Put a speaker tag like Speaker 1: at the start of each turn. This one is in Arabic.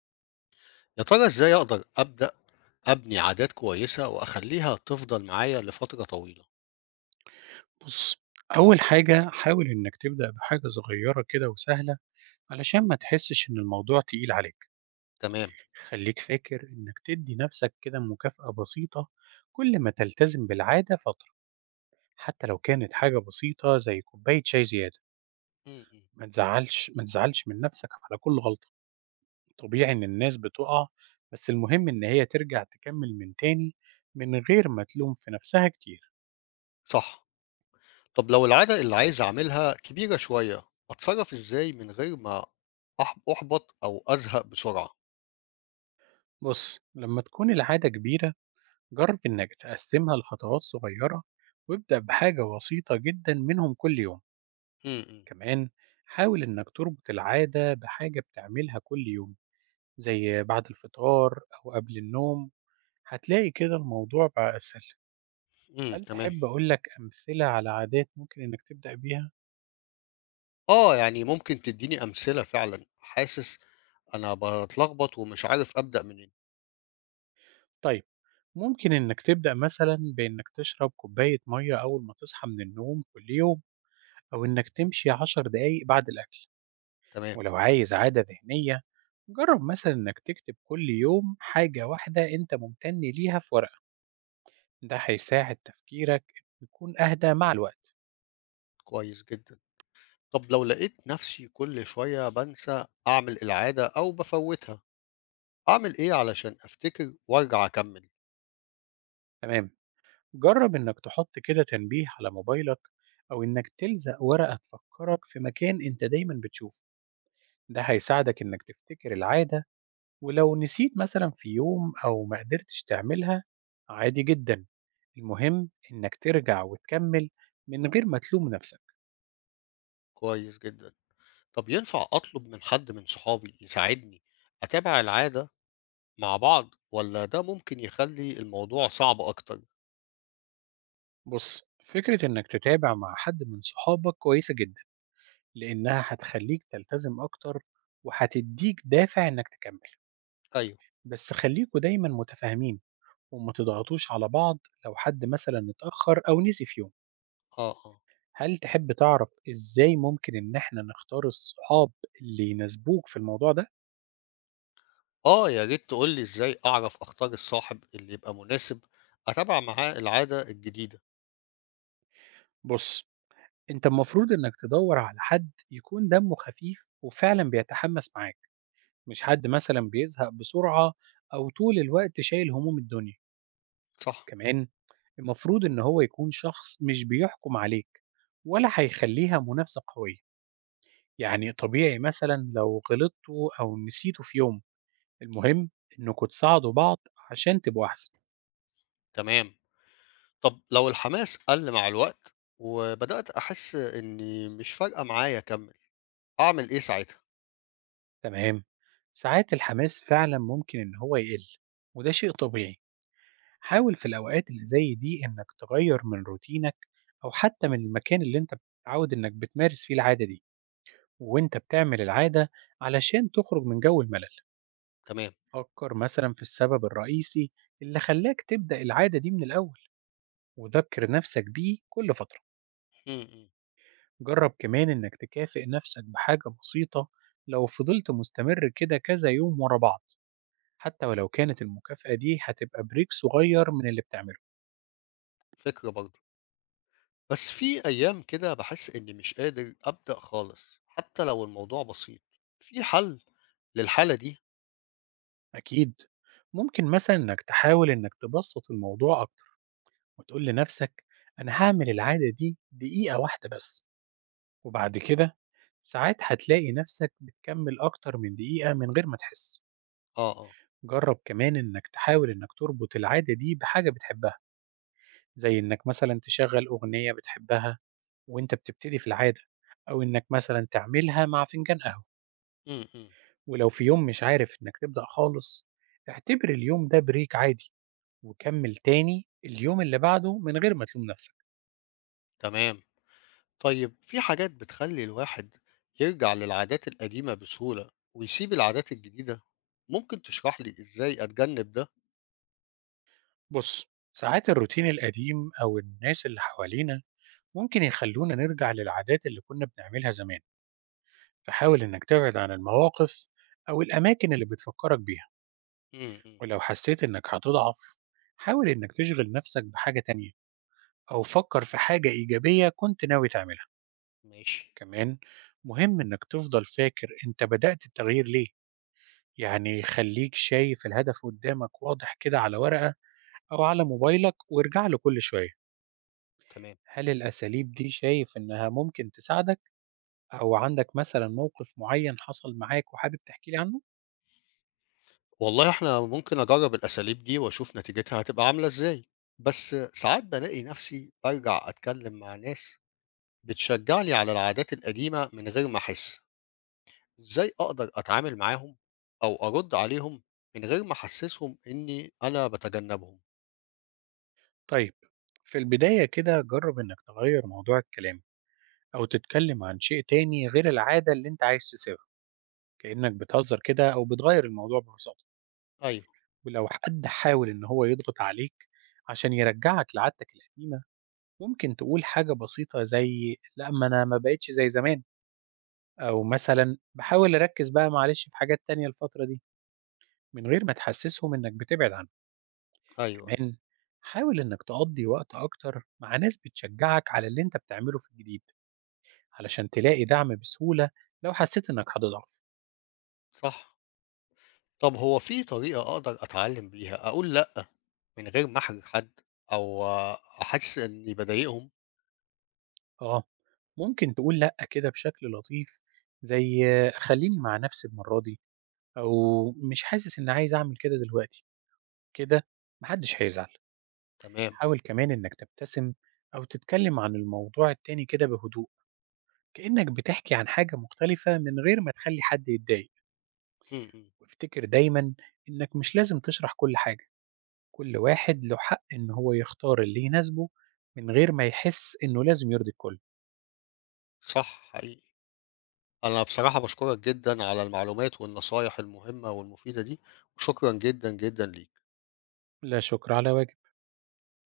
Speaker 1: يا ترى إزاي أقدر أبدأ أبني عادات كويسة وأخلّيها تفضل معايا لفترة طويلة؟
Speaker 2: بُص، أول حاجة حاول إنك تبدأ بحاجة صغيرة كده وسهلة، علشان ما تحسش إن الموضوع تقيل عليك،
Speaker 1: تمام.
Speaker 2: خلّيك فاكر إنك تدّي نفْسك كده مكافأة بسيطة كل ما تلتزم بالعادة فترة، حتى لو كانت حاجة بسيطة زي كوباية شاي زيادة،
Speaker 1: إمم، إمم.
Speaker 2: ما تزعلش من نفْسك على كل غلطة، طبيعي إن الناس بتُقع، بس المهم إن هي ترجع تكمّل من تاني من غير ما تلوم في نفْسها كتير.
Speaker 1: صح. طب لو العادة اللي عايز أعملها كبيرة شوية، أتصرّف إزاي من غير ما أُحبط أو أزهق بسرعة؟
Speaker 2: بُص، لمّا تكون العادة كبيرة جرب إنك تقسمها لخطوات صغيرة وابدأ بحاجة بسيطة جدا منهم كل يوم.
Speaker 1: إمم، إمم،
Speaker 2: كمان حاول إنك تربط العادة بحاجة بتعملها كل يوم زي بعد الفطار أو قبل النوم. هتلاقي كده الموضوع بقى أسهل.
Speaker 1: إمم.
Speaker 2: هل
Speaker 1: تمام.
Speaker 2: تحب أقولك أمثلة على عادات ممكن إنك تبدأ بيها؟
Speaker 1: آه، يعني ممكن تدّيني أمثلة فعلًا، حاسس أنا باتلخبط ومش عارف أبدأ منين.
Speaker 2: طيب ممكن إنك تبدأ مثلا بإنك تشرب كوباية مية أول ما تصحى من النوم كل يوم، أو إنك تمشي 10 دقايق بعد الأكل.
Speaker 1: تمام.
Speaker 2: ولو عايز عادة ذهنية جرب مثلا إنك تكتب كل يوم حاجة واحدة أنت ممتن ليها في ورقة، ده هيساعد تفكيرك يكون أهدى مع الوقت.
Speaker 1: كويس جدًا. طب لو لقيت نفسي كل شوية بانسى أعمل العادة أو بافوّتها أعمل إيه علشان أفتكر وأرجع أكمّل؟
Speaker 2: تمام، جرب إنك تحط كده تنبيه على موبايلك أو إنك تلزق ورقة تفكرك في مكان أنت دايما بتشوفه، ده هيساعدك إنك تفتكر العادة. ولو نسيت مثلا في يوم أو ما قدرتش تعملها، عادي جدا، المهم إنك ترجع وتكمل من غير ما تلوم نفسك.
Speaker 1: كويس جدًا. طب ينفع أطلب من حد من صحابي يساعدني أتابع العادة مع بعض والّا ده ممكن يخلّي الموضوع صعب أكتر؟
Speaker 2: بص، فكرة إنك تتابع مع حد من صحابك كويسة جدا، لإنها هتخلّيك تلتزم أكتر، وهتدّيك دافع إنك تكمّل،
Speaker 1: أيوه.
Speaker 2: بس خلّيكم دايمًا متفاهمين، وما تضغطوش على بعض لو حد مثلًا اتأخّر أو نسي في يوم.
Speaker 1: آه، آه.
Speaker 2: هل تحب تعرف إزاي ممكن إن إحنا نختار الصحاب اللي يناسبوك في الموضوع ده؟
Speaker 1: آه، يا ريت تقول لي إزاي أعرف أختار الصاحب اللي يبقى مناسب أتابع معاه العادة الجديدة.
Speaker 2: بُص، أنت المفروض إنك تدوّر على حد يكون دمّه خفيف وفعلًا بيتحمّس معاك، مش حد مثلًا بيزهق بسرعة أو طول الوقت شايل هموم الدنيا.
Speaker 1: صح.
Speaker 2: كمان المفروض إن هو يكون شخص مش بيحكم عليك، ولا هيخلّيها منافسة قوية، يعني طبيعي مثلًا لو غلطتوا أو نسيتوا في يوم، المهم إنكم تساعدوا بعض عشان تبقوا أحسن.
Speaker 1: تمام. طب لو الحماس قَل مع الوقت وبدأت أحس إني مش فارقة معايا أكمّل، أعمل إيه ساعتها؟
Speaker 2: تمام، ساعات الحماس فعلًا ممكن إن هو يقل، وده شيء طبيعي، حاول في الأوقات اللي زي دي إنك تغيّر من روتينك أو حتى من المكان اللي أنت متعود إنك بتمارس فيه العادة دي، وأنت بتعمل العادة علشان تخرج من جو الملل.
Speaker 1: تمام.
Speaker 2: فكر مثلا في السبب الرئيسي اللي خلاك تبدأ العادة دي من الأول وذكر نفسك بيه كل فترة.
Speaker 1: إمم، إمم.
Speaker 2: جرب كمان إنك تكافئ نفسك بحاجة بسيطة لو فضلت مستمر كده كذا يوم ورا بعض، حتى ولو كانت المكافأة دي هتبقى بريك صغير من اللي بتعمله.
Speaker 1: فكرة برضه. بس في أيام كده باحس إني مش قادر أبدأ خالص، حتى لو الموضوع بسيط، في حل للحالة دي؟
Speaker 2: أكيد ممكن مثلا إنك تحاول إنك تبسط الموضوع أكتر وتقول لنفسك أنا هعمل العادة دي دقيقة واحدة بس، وبعد كده ساعات هتلاقي نفسك بتكمل أكتر من دقيقة من غير ما تحس.
Speaker 1: آه، آه.
Speaker 2: جرب كمان إنك تحاول إنك تربط العادة دي بحاجة بتحبها، زي إنك مثلا تشغل أغنية بتحبها وإنت بتبتدي في العادة، أو إنك مثلا تعملها مع فنجان قهوة.
Speaker 1: إمم، إمم.
Speaker 2: ولو في يوم مش عارف إنك تبدأ خالص، اعتبر اليوم ده بريك عادي وكمل تاني اليوم اللي بعده من غير ما تلوم نفسك.
Speaker 1: تمام. طيب في حاجات بتخلّي الواحد يرجع للعادات القديمة بسهولة ويسيب العادات الجديدة؟ ممكن تشرح لي إزاي أتجنب ده؟
Speaker 2: بص، ساعات الروتين القديم أو الناس اللي حوالينا ممكن يخلونا نرجع للعادات اللي كنا بنعملها زمان، فحاول إنك تبعد عن المواقف أو الأماكن اللي بتفكرك بيها.
Speaker 1: إمم، إمم.
Speaker 2: ولو حسيت إنك هتضعف حاول إنك تشغل نفسك بحاجة تانية أو فكر في حاجة إيجابية كنت ناوي تعملها.
Speaker 1: ماشي.
Speaker 2: كمان مهم إنك تفضل فاكر أنت بدأت التغيير ليه، يعني خليك شايف الهدف قدامك واضح كده على ورقة أو على موبايلك وارجع له كل شوية.
Speaker 1: تمام.
Speaker 2: هل الأساليب دي شايف إنها ممكن تساعدك أو عندك مثلا موقف معين حصل معاك وحابب تحكي لي عنه؟
Speaker 1: والله إحنا ممكن أجرّب الأساليب دي وأشوف نتيجتها هتبقى عاملة إزاي، بس ساعات بالاقي نفسي بارجع أتكلم مع ناس بتشجعني على العادات القديمة من غير ما أحس إزاي أقدر أتعامل معاهم أو أرد عليهم من غير ما أحسسهم إني أنا بتجنبهم.
Speaker 2: طيب في البداية كده جرب إنك تغير موضوع الكلام أو تتكلم عن شيء تاني غير العادة اللي أنت عايز تسيبها، كأنك بتهزر كده أو بتغير الموضوع ببساطة.
Speaker 1: أيوه،
Speaker 2: ولو حد حاول إن هو يضغط عليك عشان يرجعك لعادتك القديمة، ممكن تقول حاجة بسيطة زي لا ما أنا ما بقتش زي زمان، أو مثلا بحاول أركز بقى معلش في حاجات تانية الفترة دي، من غير ما تحسسهم إنك بتبعد عنهم.
Speaker 1: أيوه، أيوه.
Speaker 2: كمان حاول إنك تقضي وقت أكتر مع ناس بتشجعك على اللي أنت بتعمله في الجديد علشان تلاقي دعم بسهولة لو حسيت إنك هتضعف.
Speaker 1: صح. طب هو في طريقة أقدر أتعلم بيها أقول لأ من غير ما أحرج حد أو أحس إني بضايقهم.
Speaker 2: آه، ممكن تقول لأ كده بشكل لطيف، زي خلّيني مع نفسي المرّة دي، أو مش حاسس إنّي عايز أعمل كده دلوقتي، كده ما حدش هيزعل.
Speaker 1: تمام.
Speaker 2: حاول كمان إنّك تبتسم أو تتكلم عن الموضوع التاني كده بهدوء، كإنّك بتحكي عن حاجة مختلفة من غير ما تخلّي حد يتضايق.
Speaker 1: م- م.
Speaker 2: وافتكر دايمًا إنّك مش لازم تشرح كل حاجة، كل واحد له حق إن هو يختار اللي يناسبه من غير ما يحس إنه لازم يرضي الكل.
Speaker 1: صح حقيقي. أنا بصراحة بشكرك جدا على المعلومات والنصايح المهمة والمفيدة دي وشكرا جدا جدا ليك.
Speaker 2: لا شكر على واجب.